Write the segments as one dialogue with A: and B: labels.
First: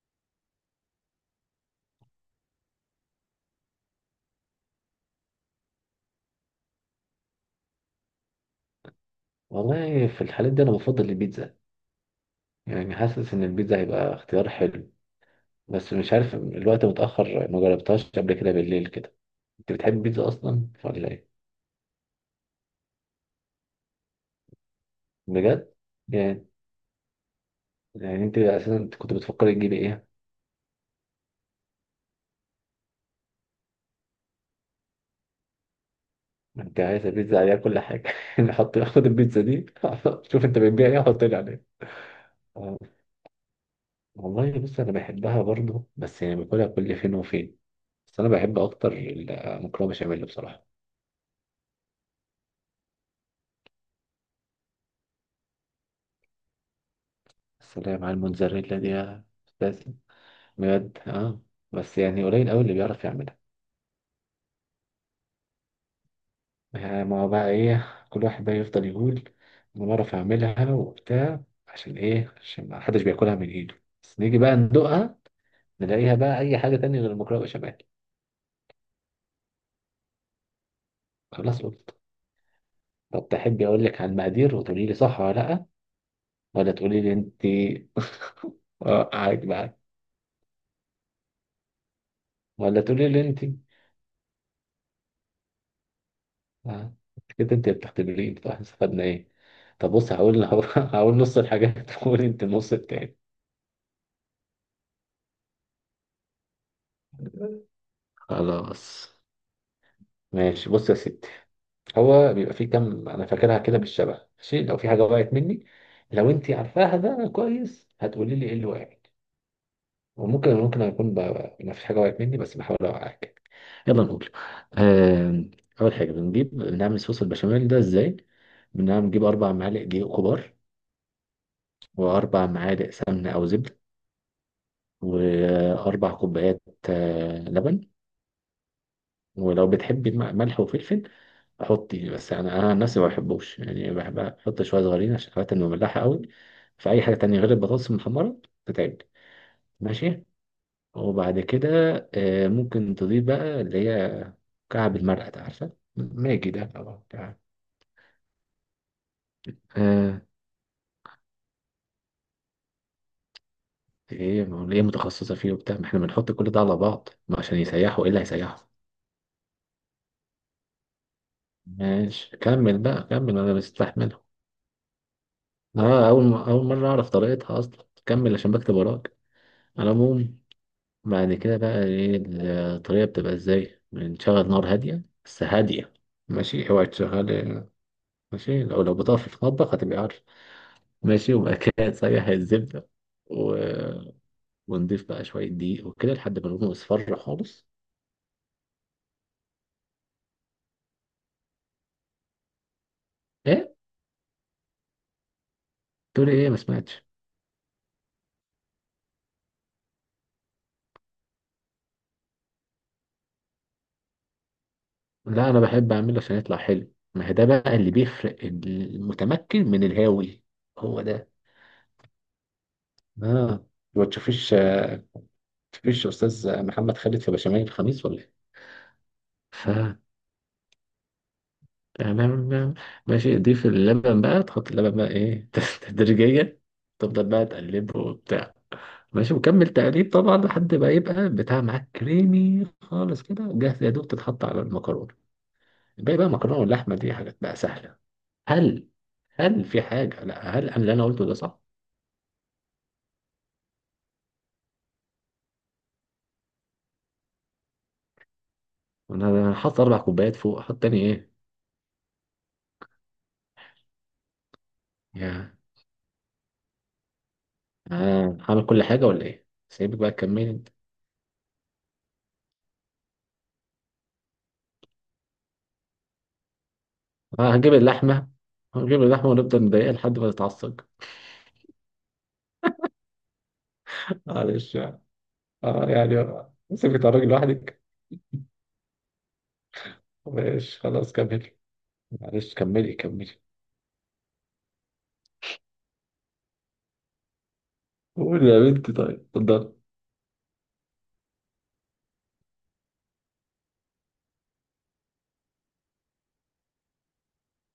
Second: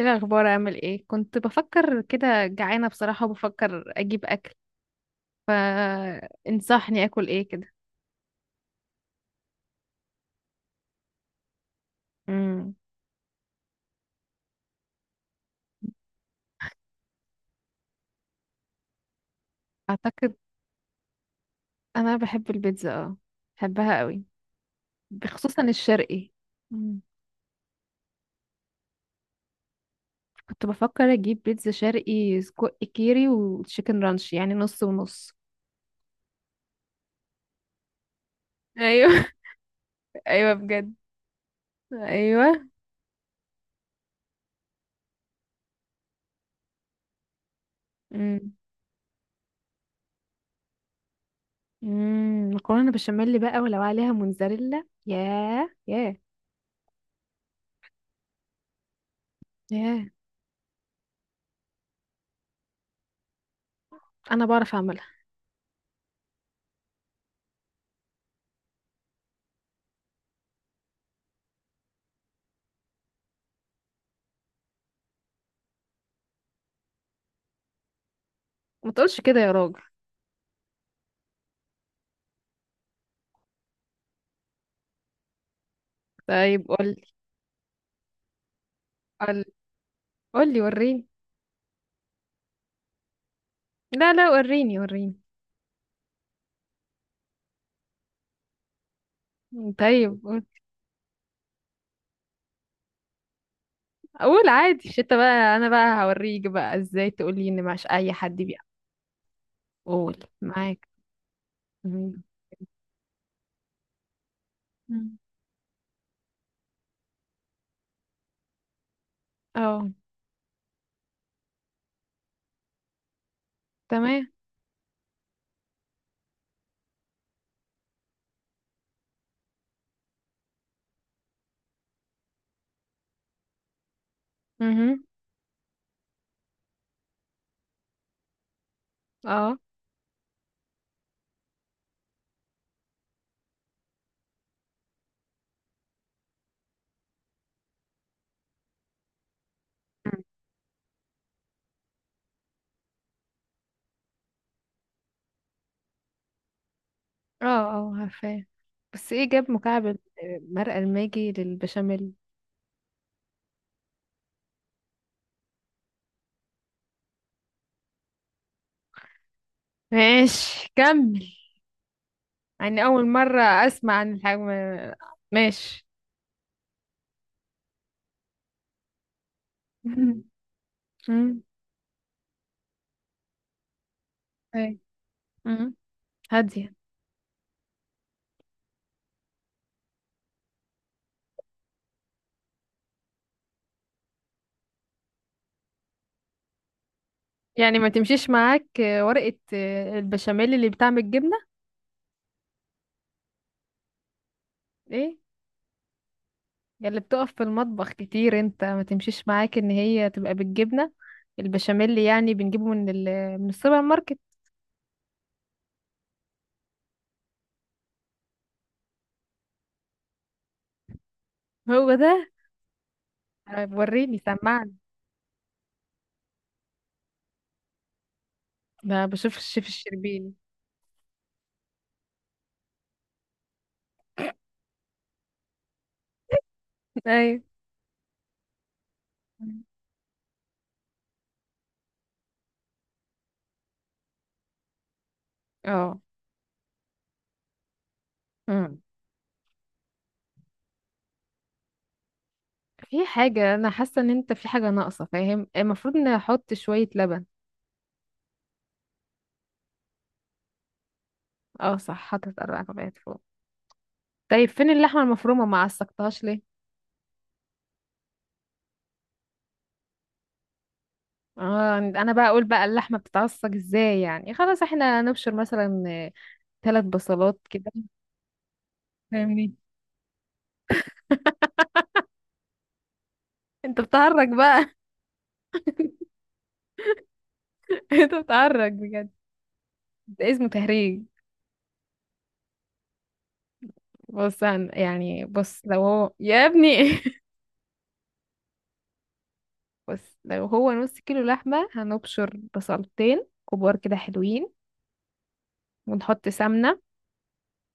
A: ايه الاخبار؟ اعمل ايه؟ كنت بفكر كده، جعانه بصراحه، وبفكر اجيب اكل، فانصحني اكل ايه كده.
B: والله في الحالات دي انا بفضل البيتزا.
A: امم.
B: يعني حاسس ان البيتزا هيبقى اختيار حلو. بس مش عارف، الوقت متأخر، ما جربتهاش قبل كده بالليل كده. انت بتحب البيتزا
A: اعتقد
B: اصلا ولا ايه؟
A: انا بحب البيتزا، اه، بحبها قوي، خصوصا
B: بجد؟
A: الشرقي.
B: يعني
A: مم.
B: يعني انت اساسا كنت بتفكر تجيبي ايه؟
A: كنت بفكر اجيب بيتزا شرقي سجق كيري وتشيكن رانش، يعني نص ونص.
B: انت عايز البيتزا عليها كل حاجه نحط، خد
A: ايوه.
B: البيتزا دي. شوف
A: ايوه
B: انت بتبيع
A: بجد.
B: ايه، حط لي عليها.
A: ايوه.
B: آه، والله بص، انا بحبها برضو، بس يعني باكلها كل فين وفين. بس انا
A: امم.
B: بحب اكتر المكرونه بشاميل، بصراحه.
A: مكرونه بشاميل بقى، ولو عليها موتزاريلا، ياه ياه.
B: بس اللي هي مع الموتزاريلا دي يا أستاذ.
A: ياه.
B: بجد، اه. بس يعني قليل قوي اللي بيعرف يعملها.
A: انا بعرف اعملها.
B: يعني ما هو بقى ايه، كل واحد بقى يفضل يقول: انا بعرف اعملها وبتاع. عشان ايه؟ عشان ما حدش بياكلها من ايده، بس نيجي بقى ندوقها، نلاقيها بقى اي حاجه تانية غير المكرونه بشاميل.
A: ما تقولش كده يا راجل.
B: خلاص قلت. طب تحبي اقول لك على المقادير وتقولي لي صح ولا لا؟
A: طيب
B: ولا
A: قول.
B: تقولي لي انت؟ اه،
A: قول،
B: قاعد بقى.
A: قولي وريني.
B: ولا تقولي لي انت؟
A: لا لا، وريني وريني.
B: آه. كده انت بتختبرين؟ طب احنا استفدنا ايه؟ طب بص،
A: طيب قول.
B: هقول هقول نص الحاجات وقولي انت النص التاني.
A: اقول عادي؟ مش انت بقى، انا بقى هوريك بقى ازاي، تقولي ان مش اي حد بيقى.
B: خلاص.
A: قول
B: ماشي،
A: معاك.
B: بص يا ستي.
A: مم.
B: هو بيبقى فيه كام، انا فاكرها كده بالشبه، ماشي، لو في حاجه
A: مم.
B: وقعت مني، لو انت عارفاها ده كويس، هتقولي لي ايه اللي وقعت.
A: اه.
B: وممكن ممكن اكون ما فيش حاجه وقعت مني، بس بحاول اوقعك. يلا
A: تمام.
B: نقول. آم، اول حاجه، بنجيب بنعمل صوص البشاميل ده ازاي؟ بنجيب اربع معالق دقيق كبار، واربع معالق سمنه او زبده،
A: مهم.
B: واربع كوبايات لبن.
A: اه.
B: ولو بتحبي ملح وفلفل، احط يعني، بس يعني انا عن نفسي ما بحبوش، يعني بحب احط شويه صغيرين عشان خاطر انه مملحه قوي. فاي حاجه تانية غير البطاطس المحمره تتعب.
A: مم.
B: ماشي. وبعد كده آه، ممكن تضيف بقى اللي هي كعب المرقه ده، عارفه ماجي ده طبعا كعب.
A: اه، اه عارفاه. بس ايه جاب مكعب
B: آه.
A: مرقة الماجي للبشاميل؟
B: ايه، ما هو ليه متخصصه فيه وبتاع، ما احنا بنحط كل ده على بعض ما عشان يسيحوا، ايه اللي هيسيحوا؟
A: ماشي كمل.
B: ماشي كمل
A: يعني اول
B: بقى، كمل
A: مرة
B: انا
A: اسمع عن
B: مستحمله.
A: الحجم. ماشي.
B: اه، اول اول مره اعرف طريقتها اصلا، كمل عشان بكتب وراك. على
A: مم.
B: العموم، بعد
A: مم.
B: كده بقى ايه؟ الطريقة بتبقى ازاي؟ بنشغل نار
A: أي.
B: هادية، بس
A: مم.
B: هادية. ماشي،
A: هادية.
B: اوعي تشغل. ماشي، لو بتقف في المطبخ هتبقى عارف. ماشي، وبعد كده تسيح الزبدة و... ونضيف بقى شوية دقيق وكده لحد ما لونه يصفر خالص.
A: يعني ما تمشيش معاك، ورقة، البشاميل اللي بتعمل جبنة؟
B: ايه؟
A: ايه.
B: تقولي ايه؟ ما
A: يا اللي
B: سمعتش.
A: بتقف في المطبخ كتير، انت ما تمشيش معاك ان هي تبقى بالجبنة؟ البشاميل اللي يعني بنجيبه من السوبر ماركت.
B: لا، انا بحب اعمله عشان يطلع حلو، ما هي ده بقى اللي بيفرق المتمكن من الهاوي. هو ده.
A: هو ده.
B: اه، ما
A: وريني
B: تشوفيش؟
A: سمعني.
B: تشوفيش استاذ محمد خالد في بشاميل الخميس ولا ايه؟
A: ده بشوف الشيف
B: ف
A: الشربيني.
B: تمام بقى. ماشي، ضيف اللبن بقى، تحط اللبن بقى ايه تدريجيا. تفضل
A: ايوه.
B: بقى تقلبه وبتاع. ماشي، وكمل تقليب طبعا لحد ما يبقى بتاع معاك كريمي خالص، كده جاهز يا دوب تتحط على المكرونة.
A: اه.
B: الباقي بقى مكرونة واللحمة، دي حاجات بقى سهلة.
A: أمم.
B: هل هل في حاجة؟ لا، هل أنا اللي قلته ده صح؟
A: في حاجة، انا حاسة ان انت في حاجة ناقصة، فاهم؟ المفروض ان احط شوية لبن.
B: أنا هحط أربع كوبايات فوق، أحط تاني إيه؟
A: اه صح، حطيت 4 كوبايات فوق. طيب فين اللحمة المفرومة؟
B: يا
A: ما عصقتهاش.
B: آه، هعمل كل حاجة ولا إيه؟ سيبك بقى تكملي أنت.
A: اه، انا بقى اقول بقى اللحمه بتتعصج ازاي، يعني خلاص احنا نبشر مثلا 3 بصلات
B: آه،
A: كده.
B: هجيب اللحمة، هنجيب اللحمة
A: فاهمني؟
B: ونفضل نضايقها لحد ما تتعصب.
A: انت بتهرج بقى.
B: معلش. اه، يعني سيبك تتعرجي لوحدك.
A: انت بتهرج بجد. ده اسمه
B: ماشي
A: تهريج.
B: خلاص، كملي. معلش، كملي كملي.
A: بص يعني بص لو هو يا ابني.
B: قول يا بنتي، طيب اتفضل.
A: بص لو هو نص كيلو لحمه، هنبشر بصلتين كبار كده حلوين. ونحط سمنه.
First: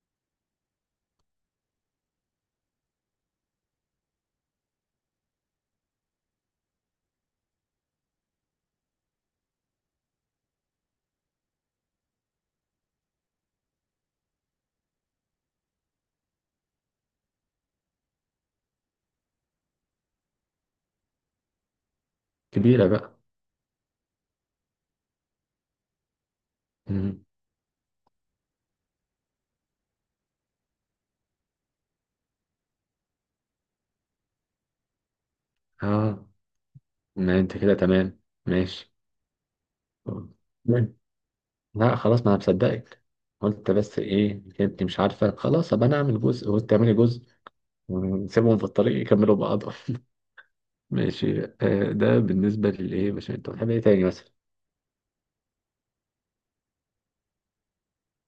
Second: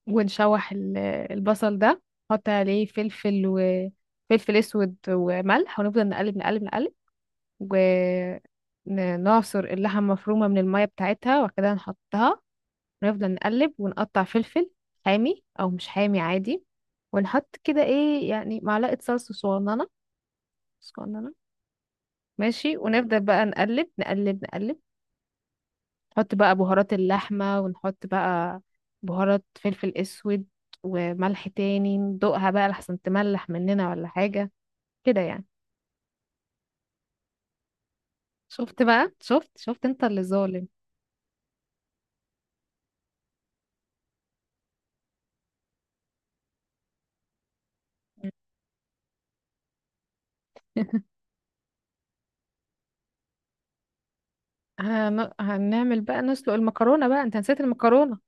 A: ونشوح البصل ده. نحط عليه فلفل، وفلفل اسود وملح، ونفضل نقلب نقلب نقلب. ونعصر اللحمة المفرومة من المية بتاعتها، وبعد كده نحطها. ونفضل نقلب، ونقطع فلفل حامي أو مش حامي عادي. ونحط كده ايه يعني، معلقة صلصة صغننة صغننة. ماشي.
B: كبيرة بقى.
A: ونفضل بقى نقلب نقلب نقلب. نحط بقى بهارات
B: مم.
A: اللحمة، ونحط بقى بهارات فلفل أسود وملح تاني. ندوقها بقى لحسن تملح مننا ولا حاجة. كده يعني.
B: اه، ما انت كده تمام.
A: شفت
B: ماشي.
A: بقى؟ شفت انت اللي ظالم.
B: مم. لا خلاص، ما انا مصدقك. قلت، بس ايه، انت مش عارفة، خلاص ابقى انا اعمل جزء وانت تعملي جزء، ونسيبهم في الطريق يكملوا بعضهم ماشي، آه. ده بالنسبة للايه، مش انت بتحب ايه تاني مثلا؟
A: هنعمل بقى نسلق المكرونة بقى، انت نسيت المكرونة.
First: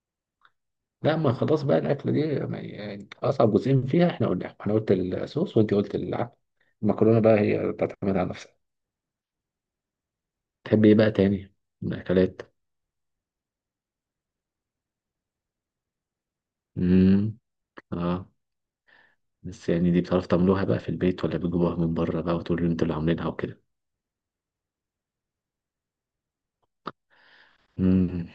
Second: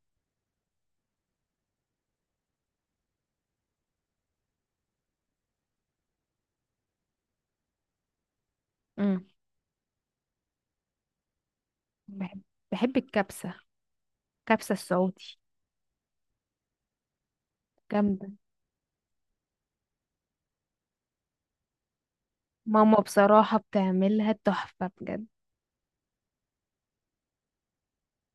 B: لا، ما خلاص بقى الاكله دي، يعني اصعب جزئين فيها احنا قلنا: انا قلت الصوص وانت قلت العدس. المكرونه بقى هي تعتمد على نفسها.
A: امم.
B: تحب ايه بقى تاني من
A: بحب،
B: الاكلات؟
A: بحب الكبسة، كبسة السعودي،
B: امم. اه.
A: جامدة.
B: بس يعني، دي بتعرف تعملوها بقى في البيت، ولا بتجيبوها من بره بقى وتقولوا انتوا اللي
A: ماما
B: عاملينها
A: بصراحة
B: وكده؟
A: بتعملها تحفة بجد.
B: امم.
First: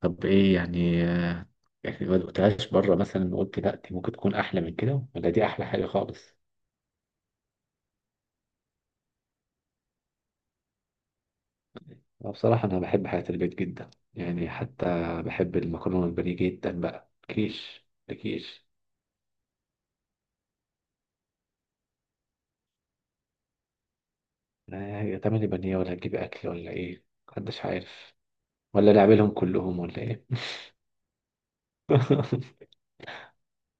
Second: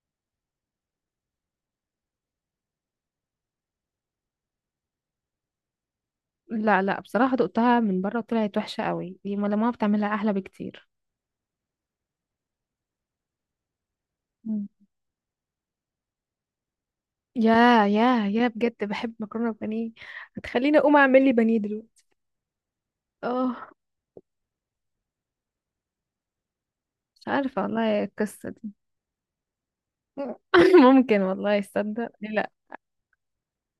B: طب ايه يعني يعني ما دقتهاش بره مثلا قلت لا دي ممكن تكون احلى من كده، ولا دي احلى حاجه خالص؟
A: لا لا، بصراحة دقتها من بره وطلعت وحشة قوي، دي ما ماما بتعملها أحلى بكتير.
B: أنا بصراحه، انا بحب حاجات البيت جدا، يعني
A: مم.
B: حتى بحب المكرونه البانيه جدا، بقى
A: يا
B: كيش ده
A: يا
B: كيش.
A: بجد بحب مكرونة بانيه. هتخليني أقوم أعمل لي بانيه دلوقتي. اه.
B: آه، هتعمل لي بانيه ولا هتجيب أكل ولا إيه؟
A: مش عارفة
B: محدش
A: والله،
B: عارف.
A: القصة دي.
B: ولا نعملهم كلهم ولا إيه؟
A: ممكن والله، يصدق، ليه لا؟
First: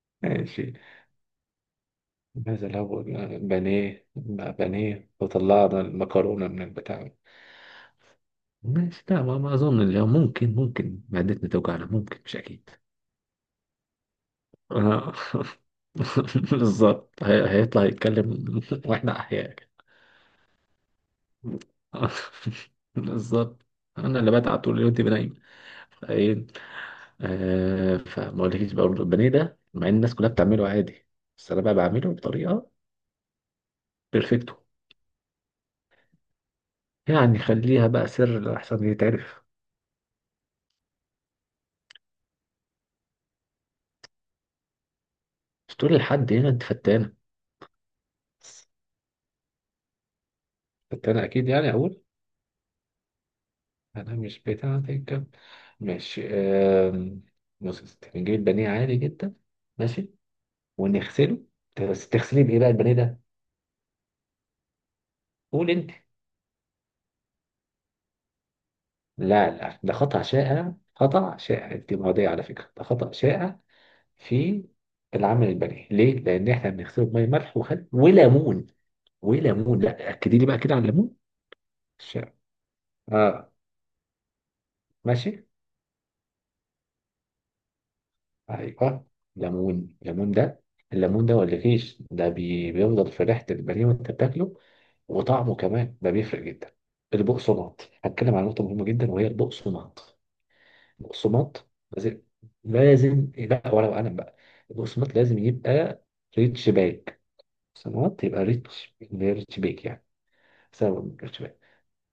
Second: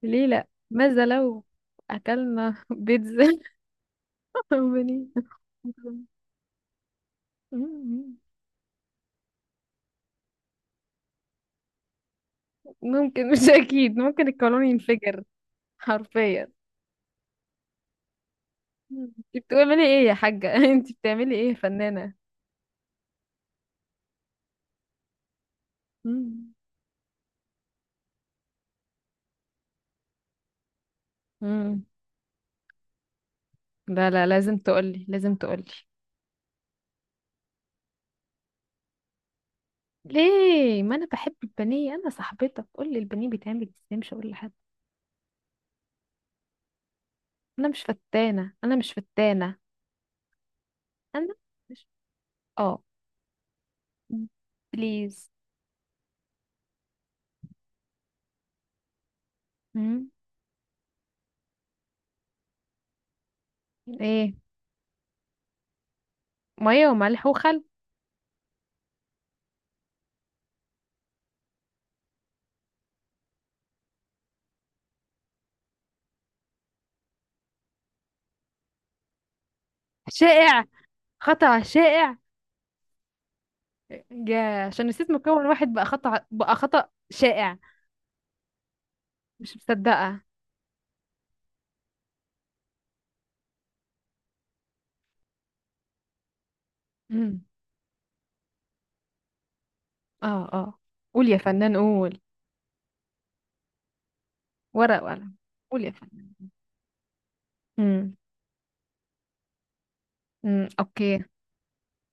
A: ليه لا؟
B: ماشي.
A: ماذا لو أكلنا
B: ماذا لو،
A: بيتزا
B: بانيه
A: وبانيه.
B: بانيه وطلعنا المكرونة من البتاع؟
A: مم.
B: ماشي، لا، ما أظن اليوم، ممكن معدتنا توجعنا، ممكن مش أكيد.
A: ممكن، مش اكيد، ممكن القانون
B: آه.
A: ينفجر حرفيا.
B: بالظبط، هيطلع يتكلم
A: مم.
B: وإحنا
A: انت
B: أحياء.
A: بتعملي ايه يا حاجة؟ انت بتعملي ايه يا فنانة؟
B: بالظبط، أنا اللي بتعب طول اليوم تبقى ايه.
A: مم.
B: فما اقولكيش بقى برضه البانيه ده، مع ان الناس كلها بتعمله عادي، بس انا بقى
A: مم.
B: بعمله بطريقه
A: لا لا،
B: بيرفكتو،
A: لازم تقولي، لازم تقولي.
B: يعني خليها بقى سر احسن يتعرف.
A: ليه؟ ما انا بحب البانيه، انا صاحبتك، قولي البانيه بيتعمل ازاي، مش هقول لحد.
B: مش تقول لحد؟ هنا انت فتانه.
A: انا مش فتانة،
B: بس
A: انا مش فتانة.
B: فتانه
A: انا
B: اكيد، يعني
A: مش،
B: اقول؟
A: اه،
B: انا مش بتاعتك.
A: بليز.
B: ماشي، بص يا ستي، نجيب البانيه عادي جدا.
A: مم.
B: ماشي، ونغسله. بس تغسليه بايه بقى البانيه ده؟
A: ايه؟
B: قول انت.
A: مية وملح وخل.
B: لا لا، ده خطأ شائع، خطأ شائع، انت معدية على فكرة، ده خطأ شائع في العمل البني. ليه؟ لأن إحنا بنغسله بمية ملح وخل وليمون. وليمون، لا، أكدي لي بقى
A: شائع
B: كده على الليمون.
A: خطأ شائع.
B: ش- آه.
A: يا، عشان نسيت مكون
B: ماشي،
A: واحد بقى خطأ، بقى خطأ شائع.
B: أيوه.
A: مش
B: ليمون
A: مصدقة.
B: ليمون ده، الليمون ده ولا فيش، ده بيفضل في ريحة البانيه وأنت بتاكله، وطعمه كمان ده بيفرق جدا.
A: امم.
B: البقسماط، هتكلم عن نقطة مهمة جدا وهي البقسماط.
A: اه اه. قول يا
B: البقسماط
A: فنان، قول.
B: لازم، لازم، لا، ولا وقلم بقى،
A: ورق
B: البقسماط
A: وقلم.
B: لازم
A: قول يا
B: يبقى
A: فنان.
B: ريتش باك،
A: امم.
B: بقسماط يبقى ريتش باك يعني،
A: امم،
B: سبب
A: اوكي.
B: من الارتباك.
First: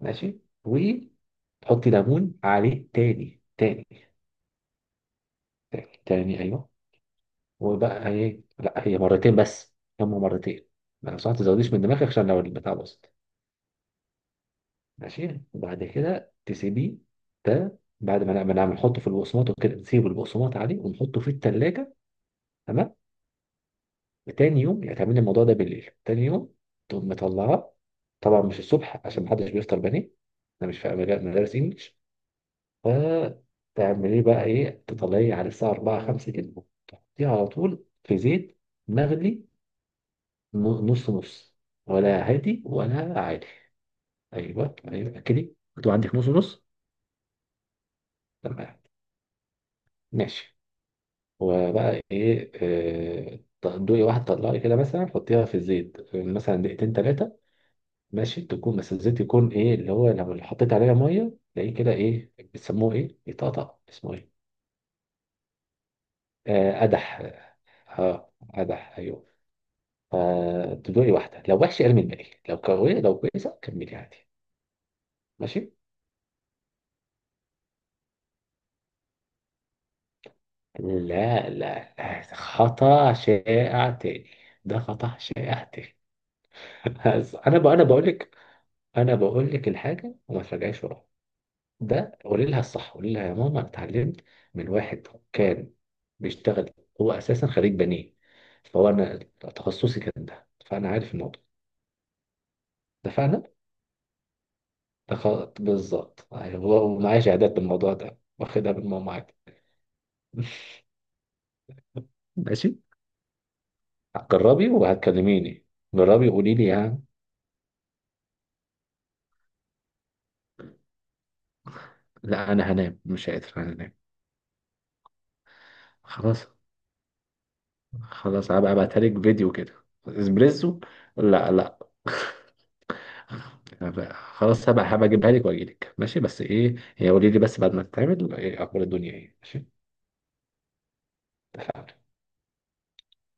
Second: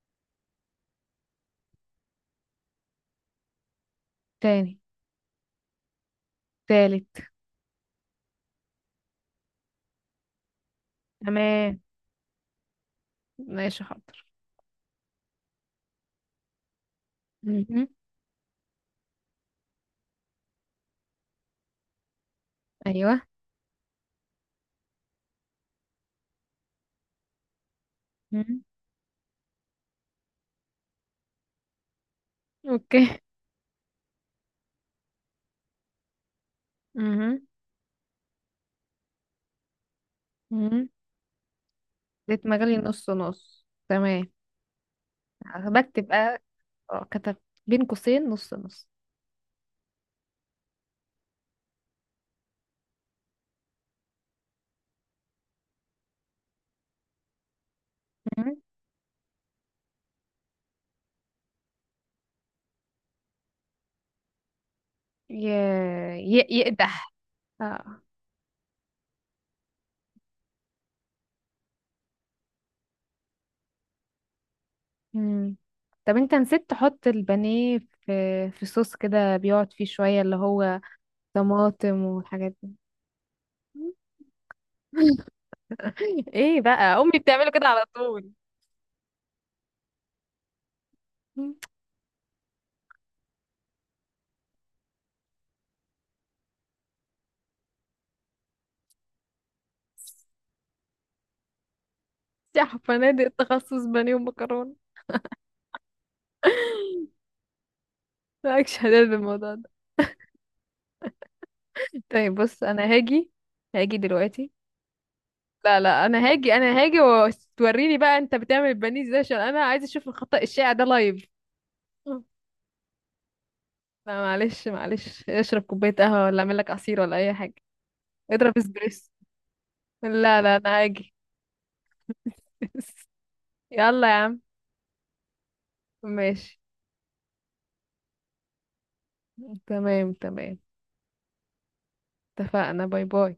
B: ماشي، وتحطي ليمون عليه تاني تاني،
A: تاني.
B: تاني تاني، ايوه.
A: تالت.
B: وبقى ايه؟ لا هي مرتين بس، هم مرتين. لو صح ما تزوديش
A: تمام،
B: من دماغك، عشان لو البتاع باظت.
A: ماشي، حاضر.
B: ماشي، وبعد كده تسيبيه. ده
A: امم.
B: بعد ما نعمل، نحطه في البقسماط وكده، نسيب البقسماط عليه ونحطه في التلاجة. تمام.
A: ايوه.
B: تاني يوم يعني تعملي الموضوع ده بالليل، تاني يوم تقوم مطلعاه، طبعا مش
A: امم.
B: الصبح عشان محدش بيفطر بني، ده مش في مدارس انجلش.
A: اوكي.
B: فتعمليه بقى ايه، تطلعيه على الساعة 4 5 كده، تحطيه
A: امم.
B: على طول في زيت مغلي، ن-
A: امم.
B: نص نص، ولا
A: زيت
B: هادي
A: مغلي نص
B: ولا عالي.
A: نص، تمام.
B: ايوه ايوه كده. انتوا
A: بكتب
B: عندك نص
A: بقى.
B: نص.
A: اه كتب. بين قوسين نص
B: تمام.
A: نص.
B: ماشي، وبقى ايه؟ آه، دوقي واحد، طلعي كده مثلا، حطيها في الزيت مثلا دقيقتين ثلاثة. ماشي،
A: امم.
B: تكون بس الزيت يكون ايه اللي هو، لو اللي حطيت عليها مية تلاقيه كده ايه بيسموه، ايه يطقطق، اسمه ايه؟
A: ي...
B: آه،
A: يقدح.
B: قدح.
A: اه.
B: اه، قدح، ايوه. فتدوقي واحدة، لو وحش ارمي الباقي، لو كويسة كملي عادي.
A: مم.
B: ماشي.
A: طب انت نسيت تحط البانيه في صوص كده بيقعد فيه شوية، اللي هو
B: لا لا
A: طماطم
B: لا،
A: والحاجات دي.
B: خطأ شائع تاني، ده خطأ شائع تاني.
A: ايه بقى، امي
B: بس
A: بتعمله كده على
B: انا بقول
A: طول.
B: لك، انا بقول لك الحاجة وما تراجعيش وراها. ده قولي لها الصح، قولي لها يا ماما: انا اتعلمت من واحد كان بيشتغل، هو اساسا خريج بنيه، انا تخصصي كان ده، فانا عارف الموضوع.
A: يا فنادق،
B: اتفقنا.
A: تخصص بانيه ومكرونه.
B: ده خ... بالظبط أيوة، ومعايا شهادات بالموضوع ده واخدها
A: مالكش
B: من
A: هدال
B: ماما عادي.
A: بالموضوع ده. طيب بص،
B: ماشي،
A: انا هاجي. هاجي دلوقتي.
B: جربي وهتكلميني.
A: لا لا، انا
B: جربي
A: هاجي،
B: قولي لي
A: انا هاجي،
B: يعني.
A: وتوريني بقى انت بتعمل البانيه ازاي، عشان انا عايزه اشوف الخطأ الشائع ده لايف.
B: لا انا هنام، مش قادر، انا هنام.
A: لا معلش معلش، اشرب كوبايه قهوه، ولا
B: خلاص،
A: اعمل لك عصير، ولا اي حاجه.
B: خلاص
A: اضرب
B: هبقى ابعتها
A: اسبريسو.
B: لك فيديو كده.
A: لا لا،
B: اسبريسو؟
A: انا هاجي.
B: لا لا.
A: يلا يا عم.
B: خلاص هبقى اجيبها لك واجي لك، ماشي، بس
A: ماشي.
B: ايه هي، قولي لي بس بعد ما تتعمل ايه اخبار الدنيا ايه، ماشي.
A: تمام تمام.
B: اتفقنا.
A: اتفقنا. باي باي.